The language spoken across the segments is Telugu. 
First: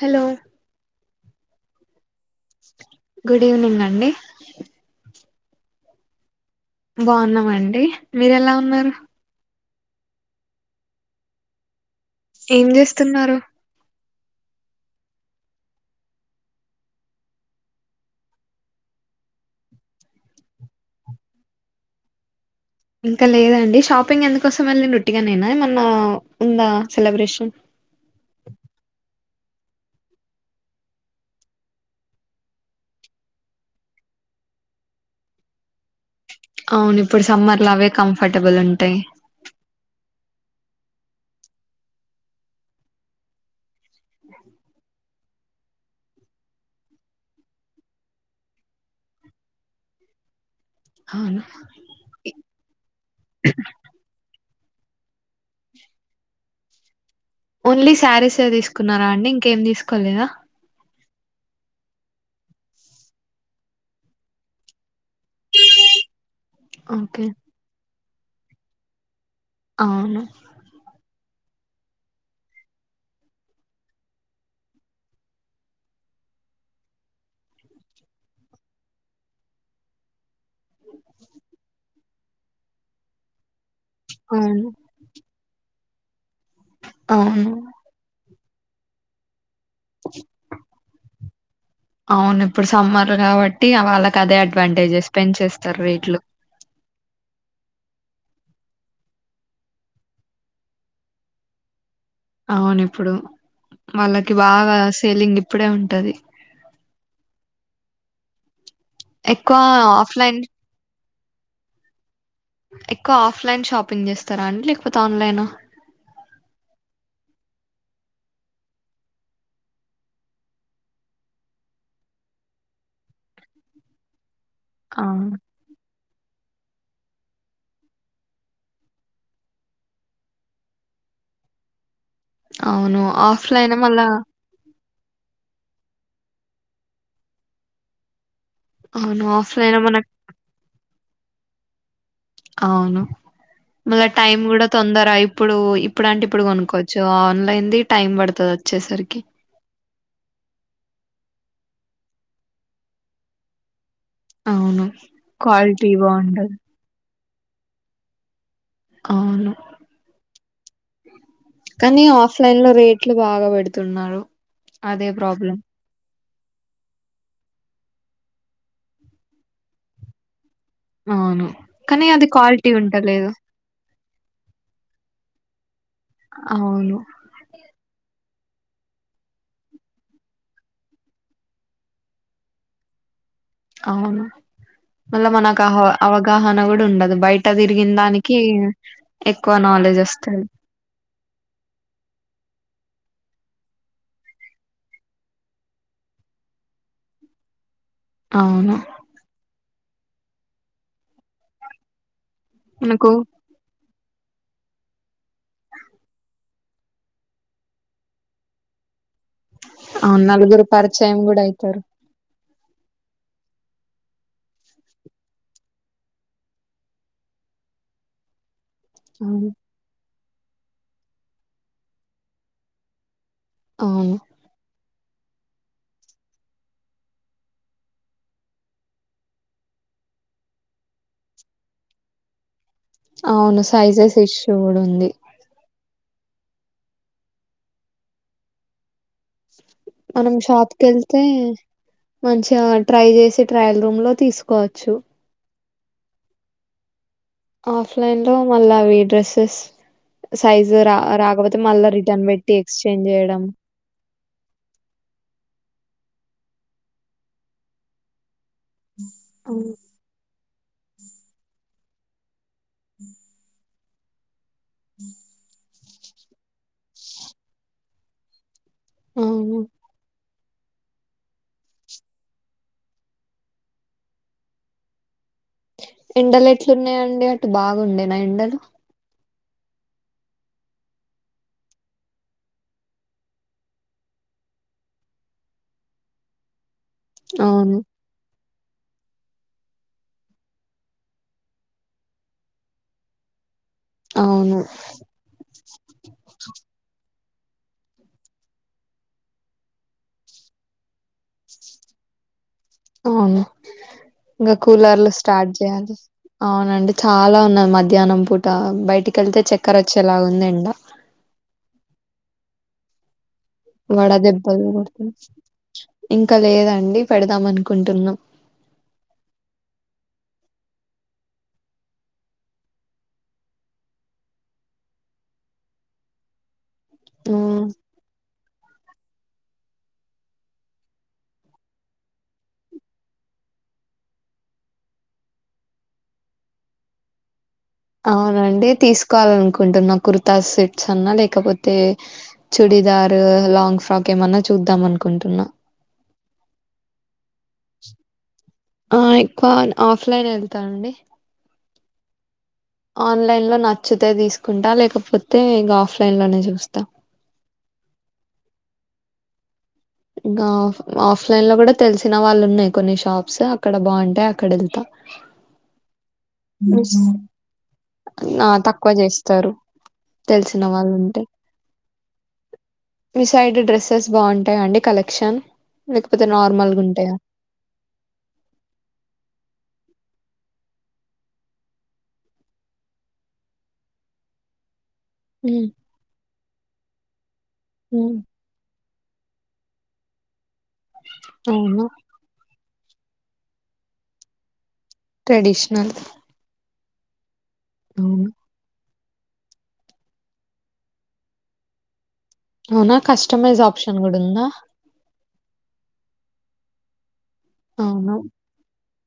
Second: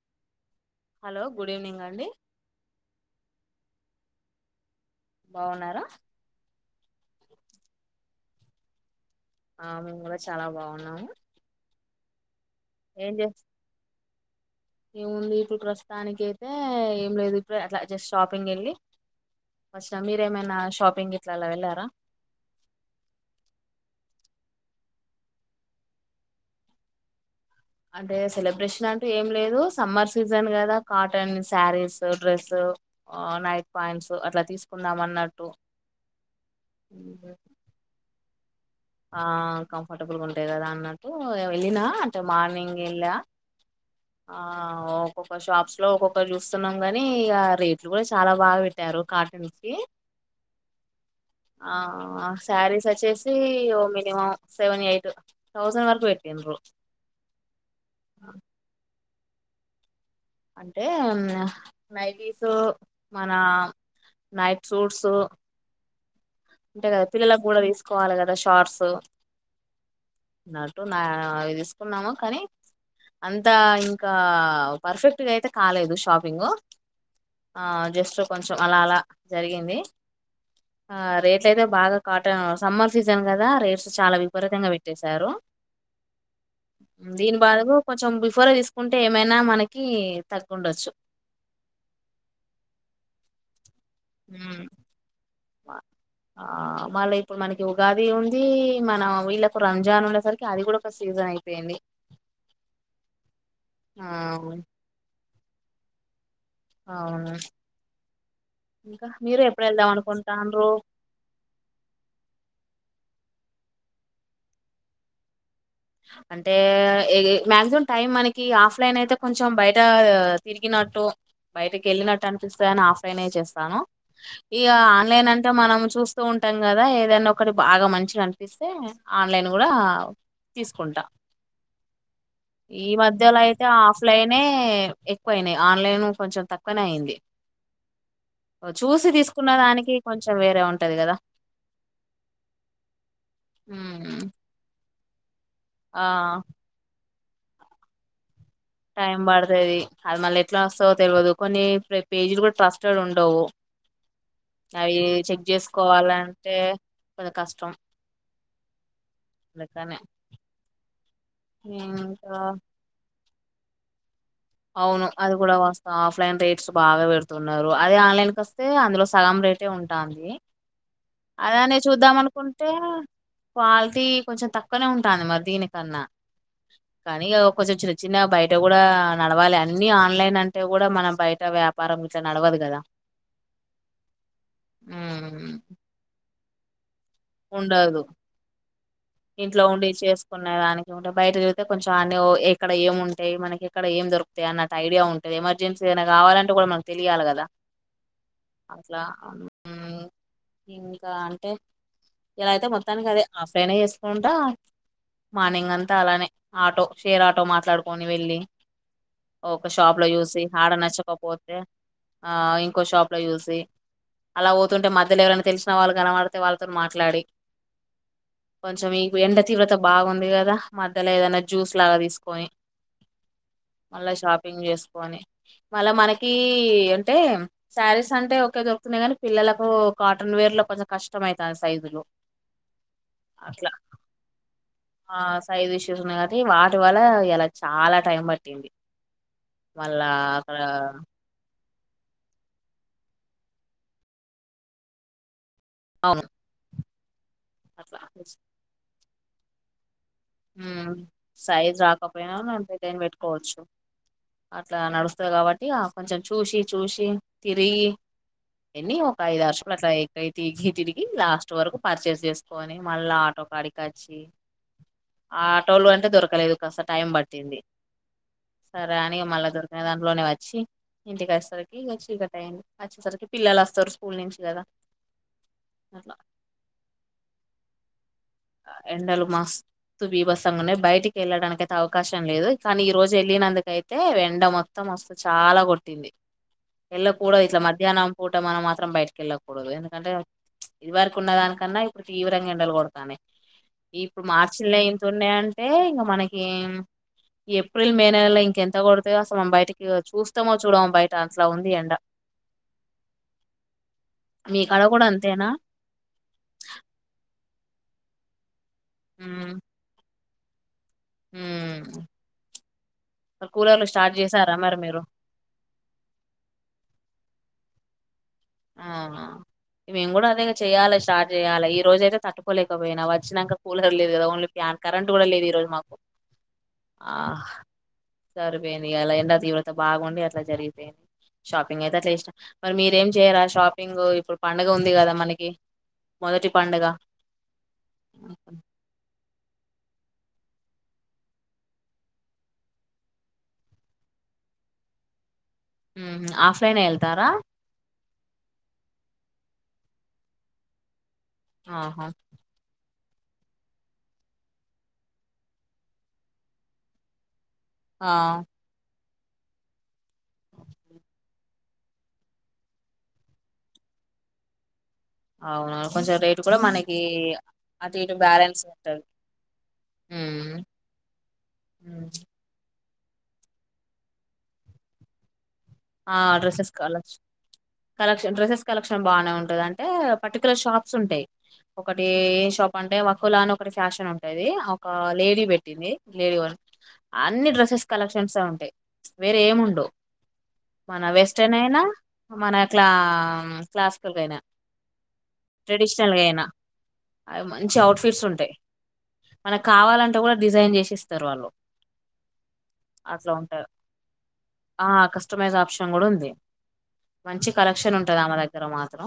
హలో హలో గుడ్ ఈవెనింగ్ అండి గుడ్ ఈవెనింగ్ అండి బాగున్నారా బాన్నామండి మీరు ఎలా ఉన్నారు ఆ మేము కూడా చాలా బాగున్నాము ఏం చేస్తున్నారు ఏముంది ఇప్పుడు ప్రస్తుతానికి అయితే ఏం లేదు ఇప్పుడు అట్లా జస్ట్ షాపింగ్ ఏళ్ళి ఫస్ట్ మీరేమైనా షాపింగ్ ఇట్లా అలా వెళ్ళారా ఇంకా లేదండి షాపింగ్ ఎందుకోసం వెళ్ళిడ్రూ ఉట్టిగాన నేనా ఏమన్నా ఉందా సెలబ్రేషన్ అంటే సెలబ్రేషన్ అంటే ఏం లేదు సమ్మర్ సీజన్ కదా cotton saris dress night points అట్లా తీసుకుందాం అన్నట్టు అవును ఇప్పుడు సమ్మర్ లో అవే కంఫర్టబుల్ ఉన్ ఆ కంఫర్టబుల్ గా ఉంటాయి కదా అన్నట్టు వెళ్ళినా అంటే మార్నింగ్ ఏళ్ళా ఆ ఒక్కొక్క షాప్స్ లో ఒక్కొక్కల్ని చూస్తున్నాం కాని ఇక రేట్లు కూడా చాలా బాగా పెట్ట రు కాటన్ కి అవును ఆ శారీస్ వచ్చేసి ఓ మినిమం సెవన్ ఎయిట్ థౌసండ్ వరకు పెట్టిండ్రు ఓన్లీ శారీస్ తీసుకున్నారా అండి ఇంకేం తీసుకోలేదా అంటే నైటిస్ మన నైట్ సూట్స్ ఉంటే ఓకే పిల్లలకు కూడా తీసుకోవాలి కదా షార్ట్స్ అవును నటు నా అవి తీసుకున్నాము కానీ అంతా ఇంకా పర్ఫెక్ట్గా అయితే కాలేదు షాపింగ్ ఆ జస్ట్ కొంచెం అలా అలా జరిగింది ఆ రే ఎట్లయితే బాగా కాటన్ సమ్మర్ సీజన్ కదా రేట్స్ చాలా అవును విపరీతంగా పెట్టేశారు దీని అవును బాధ కొంచెం బిఫోర్ తీసుకుంటే ఏమైనా మన అవును ఇప్పుడు సమ్మార్ కాబ టి వాళ్ళకి అదే ఉమ్ అడ్వాంటేజెస్ పెంచెస్ ఆ మళ్ళీ ఇప్పుడు మనకి ఉగాది ఉంది మనం వీళ్ళ ఒక రంజాన్ ఉన్నేసరికి అది కూడా ఒక సీజన్ అయిపోయింది అవునిప్పుడు ఆ వాళ్ళకి బాగా సేలింగ్ ఇప్పుడే ఉంటది అవును ఇంకా మీరు ఎక్కువ ఎప్పుడ వెళ్దాం ఆఫ్లైన్ అనుకుంటార్రు ఎక్కువ ఆఫ్లైన్ షాపింగ్ చేస్తారా అండి లేకపోతే ఆన్లైన్ అంటే మక్సిమం టైం మనకి ఆఫ్లైన్ అయితే కొంచెం బయట తిరిగిన టు బయటికి వెళ్ళినట్టు అనిపిస్తాయని ఆఫ్ అయినే చేస్తాను ఇగ ఆ! ఆన్లైన్ అంటే మనం చూస్ వస్తూ ఉంటాం కదా ఏదనా ఒకటి బాగా మంచి అనిపిస్తే ఆన్లైన్ కూడా తీసుకుంటా ఈ అవును. మధ్యలో అయితే ఆఫ్‌లైనే మళ్ళా ఆఫ్లైనే ఎక్కువయినాయి ఆన్లైన్ కొంచెం తక్కువనే అయింది చూసి అవును. తీసుకున్న ఆఫ్‌లైనే దానికి మనక్ కొంచెం వేరే ఉంటది కదా అవును మళ్ళా ఉమ్, టైం కూడా తొందరా ఇప్పుడు ఆ ఇప్పుడు అంటే ఇప్పుడు కొనుక్కోవచ్చు సో ఆన్లైన్ది టైమ్ పడుతుద్ టైం పడుతది అది మళ్ళీ ఎట్లా వస్తదో తెలియదు కొన్ని పేజిలు కూడా ట్రస్టడ్ ఉండవు అవును. అవి చెక్ క్వాలిటీ బావుండదు. చేసుకోవాలంటే మల్ల కష్టం అవును. అందుకనే కానీ ఇంకా ఆఫ్లైన్ లో రేట్లు బాగా పెడుతున్నారు అవును అది కూడా వాస్తవం ఆఫ్ లైన్ రేట్స్ బాగా పెడుతున్నారు అదే ఆన్లైన్ క వస్తే అందులో సగం రేటే ఉంటంది అవును. అదనే కానీ చూద్దాం అది అనుకుంటే క్వాలిటీ ఉంటలేదు. క్వాలిటీ కొంచెం తక్కువనే ఉంటంది మరి దీనికన్నా అవును. కానీ కొంచెం చిన్న చిన్న బయట అంటే కూడా నడవాలి అన్ని ఆన్లైన్ అంటే కూడా మనం బయట వ్యాపారం ఇట్ల నడవదు కదా అవును మళ్ళా ఉమ్ మనకు అ అవగాహన కూడా ఉండదు బయట తిరిగిన ఉండదు దానికి ఎక్కువ ఇంట్లో ఉండి నాలెడ్జ్ ఒస్తది. చేసుకునే దానికి ఉంటే బయట తిరుగుతే కొంచెం అన్ని ఎక్కడ ఏంము అంటే మనకి ఇక్కడ ఏం దొకుతయి అన్నట్టు ఐడియా ఉంటుది ఎమర్జెన్సీ ఏవైనా కావాలంటే కూడా మన తెలియాలి కదా అవును. అట్లా ఇంకా అంటే ఇలా అయితే మొత్తానికి మనకు అదే ఆఫ్లైనే చేసుకోంటా మార్నింగ్ అంతా అలానే ఆటో షేర్ ఆటో మాట్లాడుకొని వెళ్ళి ఒక షాప్ లో అవును చూసి నలుగురు ఆడ పరిచయం కూడా నచ్చకపోతే అయితారు ఆ ఇంకో షాప్ లో చూసి అలా పోతుంటే, మధ్యలో ఎవరన తెలిసిన వాళ్ళు కనపడితే వాళ్ళతో మాట్లాడి, కొంచెం ఈ ఎండ అవును తీవ్రత బాగుంది కదా మధ్యలో ఏదైనా జ్యూస్ లాగా తీసుకొని మళ్ళా అవును షాపింగ్ చేస్త పో, మళ్ళ మనకి అంటే శారీస్ అంటే ఒకే దొరుకుతున్నాయి కానీ, పిల్లలకు కాటన్ వేర్ లో కొంచం కష్టంమయితంది సైజులు అవును అట్లా సైజస్ ఇష్యూ కూడ ఆ సైజ్ ఇష్యూస్ ఉన్నాయి కాబట్టి, వాటి వల్ల ఇయాల చాల టైం పట్టింది. మళ్ళా మనం అక్కడ షాప్ కెళ్తే, మంచిగ ట్రై చేసి ట్రయల్ రూమ్ లో తీసుకోవచ్చు. అవును అట్లా ఆఫ్లైన్ లో మళ్ళా అవి డ్రస్సెస్ సైజు ఉమ్, రా రాకపోతే, సైజ్ మళ్ళా రిటర్న్ రాకపోయినా పెట్టి మనం రిటర్న్ ఎక్స్చేంజ్ చేయడం. పెట్టుకోవచ్చు అట్లా నడుస్తది కాబట్టి, ఆ కొంచెం చూసి చూసి తిరిగి ఎన్ని ఒక అయిదారు షూ అవును లు అట్ల ఎక్కి తిరిగి తిరిగి, లాస్ట్ వరకు పర్చేస్ చేసుకొని, మళ్ళా ఆటో కాడికి అచ్చి, హ ఆటోలో అంటే దొరకలేదు కాస్త టైం పట్టింది. సరే అని మళ్ళ అవును. దొరికిన దాంట్లోనే వ చ్చి ఇంటికి వచ్చేసరికి ఇక చీకటయింది. వచ్చేసరికి పిల్లలస్తారు ఇగ స్కూల్ నుంచి కదా! అట్లా ఎండలు ఎట్లున్నాయండి? అటు బాగుండేనా ఎండలు? ఎండలు మస్తు బీభసంగ ఉన్నాయి. బయటికెళ్ళడానికి అయితే అవకాశం లేదు. కానీ, ఈ రోజు వెళ్ళినందుకయితే, ఎండ మొత్తం మస్తు చాల కొట్టింది. ఎల్ల కూడద్, ఇట్ల అవును మధ్యాహ్నం పూ ట మనం మాత్రం బయటకెళ్ళకూడదు. ఎందుకంటే, ఇది వరకు ఉన్న దానికన్న ఇప్పుడు తీవ్రంగా ఎండలు కొడతాన్నాయి. ఇప్పుడు అవును మార్చిల్లె ఇంతున్నాయ్ అంటే, ఇంగ మనకి ఏప్రిల్ మే నెలలో ఇంకెంత కొడుతయో, అసలు మనం బయటికి చూస్తమో, చూడమో బయట అట్ల ఉంది ఎండ. అవును ఇంక మీ కాడ కూడా కూలర్లు అంతేనా స్టార్ట్ చేయాలి. అవునండి చాలా ఉన్నా మధ్యాహ్నం పూట బయటికెళ్తే చక్కెర వచ్చేలాగుంది ఎండ. మ్ వడదెబ్బలు కొడుతుంది. ఇంకా లేదండి పెడదాం అనుకుంటున్నాం. ఆ మేము కూడా అదే గ చెయాల. స్టార్ట్ చేయాల. ఈ రోజయితే, తట్టుకోలేకపోయినా వచ్చినంక. కూలర్ లేదు కదా ఓన్లీ ఫ్యా కరెంట్ కూడ లేదు ఈ రోజు మాకు. ఆ మ్మ్ సరిపోయిందిగ. ఇల ఎండ తీవ్రతం బాగుండి అట్ల జరిగిపోయింది. షాపింగ్ అయితే అట్ల చేసిన. మరి మీరేం చేయరా షాపింగ్ ఇప్పుడు పండుగ ఉంది కదా మనకి. మొదటి పండుగ. ఉహు అవునండి. తీసు కోవాలనుకుంటున్నా కుర్తా సెట్స్ అన్న లేకపోతే చుడిదారు, లాంగ్ ఫ్రాక్. ఏమన్న చూద్దాం అనుకుంటున్న. మ్హు ఆఫ్లైన్ ఎ ఎల్తార? ఆ ఎక్కువ ఆఫ్లైన్ ఎ ఎళ్తానండి. ఆహా ఆన్లైన్ లో నచ్చుతే తీసుకుంటా లేకపోతే ఇగ ఆఫ్లైన్ లోనే చూస్తా. ఆ ఇంగా, ఆఫ్లైన్ లో కూడా తెలిసిన వాళ్ళవున్నాయి కొన్ని షాప్స్. అక్కడ బాగుంటాయి. అక్కడెళ్తా. అవును. కొంచెం రేటు కూడ మనకి అటు ఇటు ఆ బ్యాలెన్స్ తక్కువ ఉంటది. చేస్తారు తెలిసిన వాళ్లుంటే. మ్ మి సైడ్ డ్రస్సెస్ బాగుంటాయ అండి కలెక్షన్? ఆ లేకపోతే డ్రెస్సెస్ నార్మల్గా ఉంటాయా? కలెక్షన్ కలెక్షన్ డ్రెస్సెస్ కలెక్షన్ బానే ఉంటది అంటే పర్టికులర్ షాప్స్ ఉంటాయి ఒకటీ ఏ షాప్ అంటే వహులా అని ఒకటి ఫ్యాషన్ ఉంటది ఒక లేడీ హ్మ్. పెట్టింది లేడీ వన్ అన్ని డ్రెస్సెస్ హ్మ్. కలెక్షన్స్ ఉంటా్ వేరే ఏముండవ్ మన వెస్ట్రన్ అయినా అవును. మన క్లా క్లాసికల్గ అయినా ట్రెడిషనల్ ట్రెడిషనల్గయినా మంచి అవుట్ఫిట్స్ అవును. ఉంటయి మన క్ కావాలంటే కూడ డిజైన్ చేసిేస్తారు వాళ్ళు అవున అట్లా కస్టమైజ్ ఉంటారు ఆప్షన్ కూడ ఉందా ఆ కస్టమైజ్ ఆప్షన్ కూడ ఉంది మంచి కలెక్షన్ అవును. ఉంటది ఆమె దగ్గర మాత్రం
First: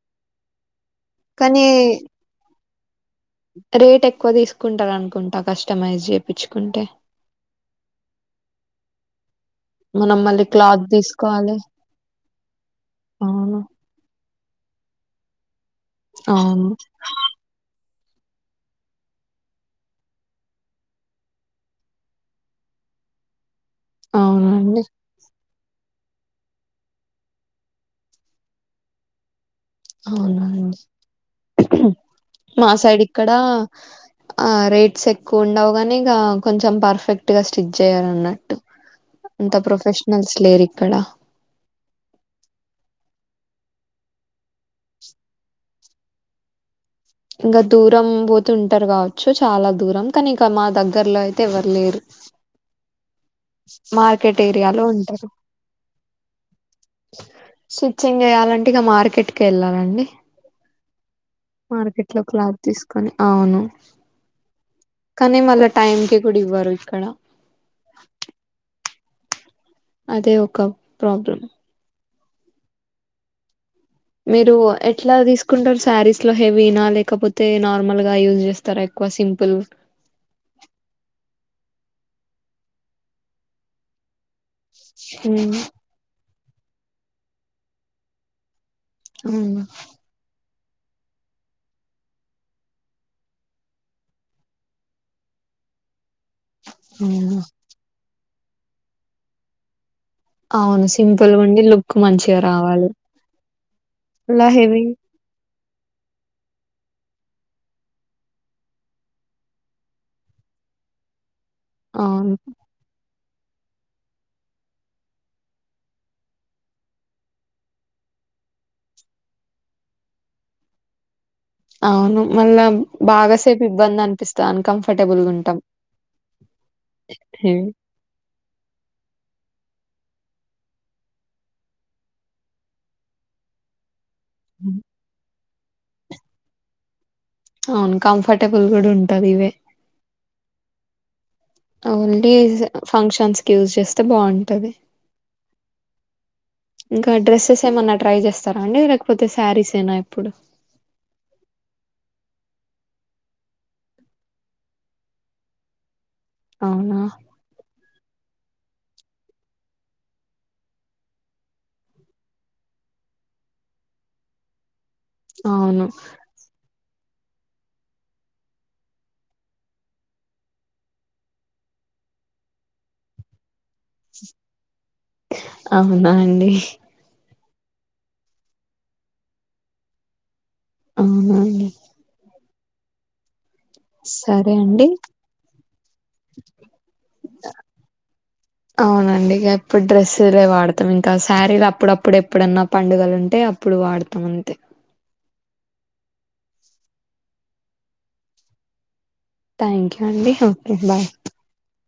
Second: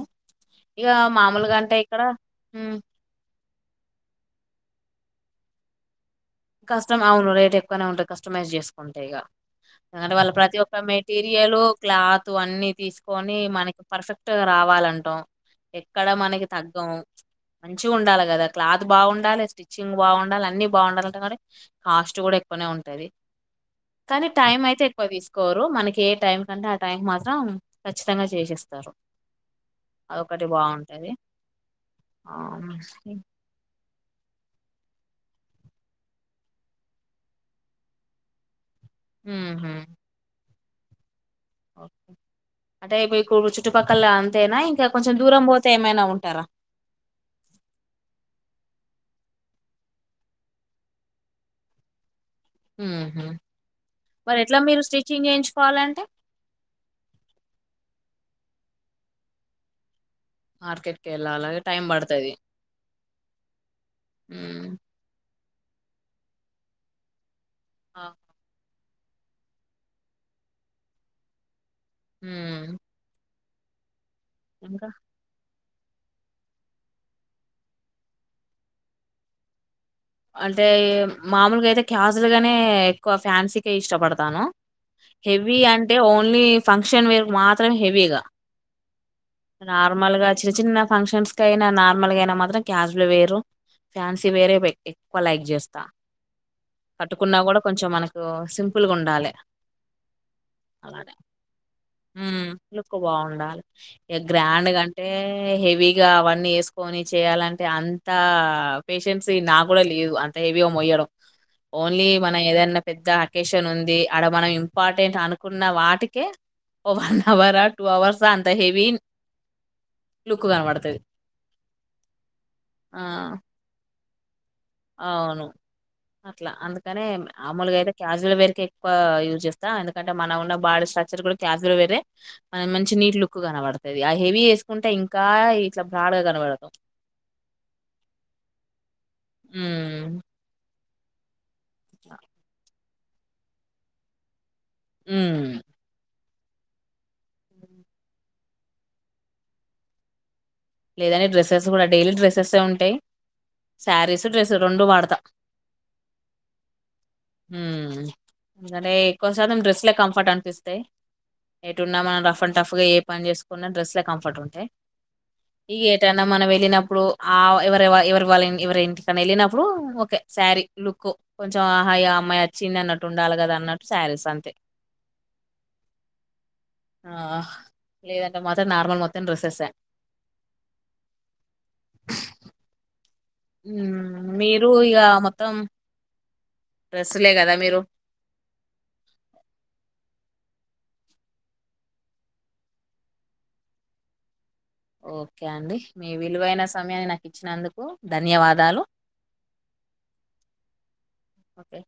ఇక మామూలగా కానీ అంటే ఇక్కడ రేట్ ఎక్కువ తీసుకుంటారనుకుంటా కస్టమైజ్ చె కస్టమ్ అవును రేట్ ఎక్కువనే ఉంటాయి కస్టమైజ్ చేసుకుంటే ఇగ అంటె మనం వాళ్ళ మళ్ళీ ప్రతి ఒక్క క్లాత్ మెటీరియల్ తీసుకోవాలి. క్లాత్ అన్నిీ తీసుకొని అవును. మనకి పర్ఫెక్ట్ క్ట్ రావాలంటాం ఎక్కడ మనకి అవును. తగ్గం మంచి మంచిగ ఉండాలి కదా క్లాత్ బాగుండాలి స్టిచ్చింగ్ బాగుండాల అన్ని బాగుండాలి కాస్ట్ కూడ ఎక్కువనే ఉంటది కానీ టైం అవునండి. అయితే ఎక్కువ తీసు కోరు మనకి ఏ టైం కంటే ఆ టైం మాత్రం ఖచ్చితంగా చేసిస్తారు అవునా అండి ఆ మా సైడ్ ఇక్కడ ఆ రేట్స్ ఎక్కువ ఉండవు గాని ఇక కొంచెం పర్ఫెక్ట్ గా స్టిచ్ చేయాలన్నట్టు ఇంత ప్రొఫెషనల్స్ లేరు ఇక్కడ ఓకే అంటే మీకు చుట్టుపక్కల అంతేనా ఇంకా కొంచెం దూరం పోతే ఏమైన ఉంటార ఇంక దూరం పోతె ఉంటారు కావచ్చు చాలా దూరం కానీ ఇక మా దగ్గర్లో అయితే ఎవ్వరు లేరు ఊహు మార్కెట్ మరెట్లా మీరు ఏరియాలో ఉంటారు స్టిచ్చింగ్ చేయించుకోవాలంటే స్టిచ్చింగ్ చేయాలంటే ఇక మార్కెట్కిి వెళ్ళాలండి మార్కెట్ కె వెళ్లాల మార్కెట్ లో క్లాత్ తీసుకొని అవును ఉమ్ కానీ మళ్ళ టైమ్ కి కూడ ఇవ్వరు ఇక్కడ ఆ అదే ఒక ప్రాబ్లం మ్ మీరు ఎట్లా తీస్ స్కుంటారు శారీస్ లో హెవీనా లేకపోతే నార్మల్ గా యూజ్ చేస్తారుా ఎక్కువ సింపుల్ అంటే మామూల్గా అయితే క్యాజులుగానే ఎక్కువ ఫ్యాన్సీ కె ఇష్టపడత తాను ఉమ్, హెవీ అంటే ఓన్లీ ఫంక్షన్ వేరుక్ మాత్రమె హెవీ ఇగా అవును నార్మల్ గా చిన్న చిన్న ఫంక్షన్స్ కయినా నార్మల్గ అయిన మాత్రం క్యాజువల్ వేరు ఫ్యాన్సీ వేరే బెట్టి ఎక్కువ లైక్ చేస్తా అవును పట్టుకున్నా కూడా కొంచం మనకు సింపుల్గా ఉండాలె అవును సింపుల్ గుండి లుక్ మంచిగా రావాలి ఇలా గ్రాండ్ గ హెవీ అంటే హెవీగ అవన్నీ వేసుకొని చేయాలంటే అంత పేషెన్సి నాకు కూడా లేదు అంతే హెవి య మోయ్యడం ఓన్లీ అవును మన ఏదన్నా పెద్ద వెకేషన్ ఉంది అడ మనం ఇంపార్టెంట్ అనుకున్న వాటికే వన్ అవరా టూ అవర్సా అంత హేవీ లుక్ కనబడుతుది అవును మళ్ళ బాగాసేపు ఇబ్బంది అన్ ప కంఫర్టబుల్ గా ఉంటాం అట్ల అందుకని హ్మ్. మామూల్గా అయితే క్యాజువల్ వేర్కె ఎక్కువ యూజ్ చేస్తా అంటే మన ఉన్న బాడీట్రక్చర్ కూడా క్యాజ్యాల్వేరే మన మంచి నీట్ లుక్ కనబడతది ఆ హెవీ వేసుకుంటే ఇంకా ఇట్ల బ్రాడ్ గా కనబడతం అవును కంఫర్టబుల్ కూడ ఉంటది ఇవే హ్మ్ ఓన్లీ ఫంక్షన్స్ కి యూజ్ చేస్తే బాగుంటది ఉ ఇంకా డ్రెస్సెస్ ఏమన్నా ట్రై చేస్తారా అండి లేకపోతే శారీస్ ఏనా ఎప్పుడు లేదండి డ్రెస్సెస్ కూడా డైలీ డ్రెస్సెస్ ఏ ఉంటాయి శారీసు డ్రెస్ రెండు వాడతా అవునా మ్మ్ అంటే ఎక్కువ శాతం డ్రెస్ లే కంఫర్ట్ అనిపిస్తాయి ఎటు ఉన్నా మనం రఫ్ అండ్ టఫ్గా ఏ పని చేసుకున్నా డ్రెస్ లే కంఫర్ట్ ఉంటాయి ఈ అవును ఏటన్నా మనం వెళ్ళినప్పుడు ఆ ఎవరి ఎవరి వాళ్ళ ఎవరి ఇంటికని వెళ్ళినప్పుడు ఓ శారీ లుక్ కొంచెం హ అమ్మాయి వచ్చింది అన్నట్టుండాలి కదాన్నటు అవునా అండి ఆ లేదంటే మాత్రం నార్మల్ మొత్తం డ్రెస్సెస్సే అండి అవున అండి ఉ సరే మీరు అండి ఇగ మొత్తం డ్రెస్సులే కదా మీరు అవునండి ఇక ఎప్పుడు డ్రెస్లే వాడత మొత్తం ఇంకా శారీలు అప్పుడప్పుడు ఎప్పుడన్నా పండుగలు ఉంటే అప్పుడు వాడతాం అంతే ఓకే అండి మీ విలువైన సమయాన్ని నాకు ఇచ్చినందుకు ధన్యవాదాలు థ్యాంక్ యూ అండి ఓకే బాయ్ ఓకే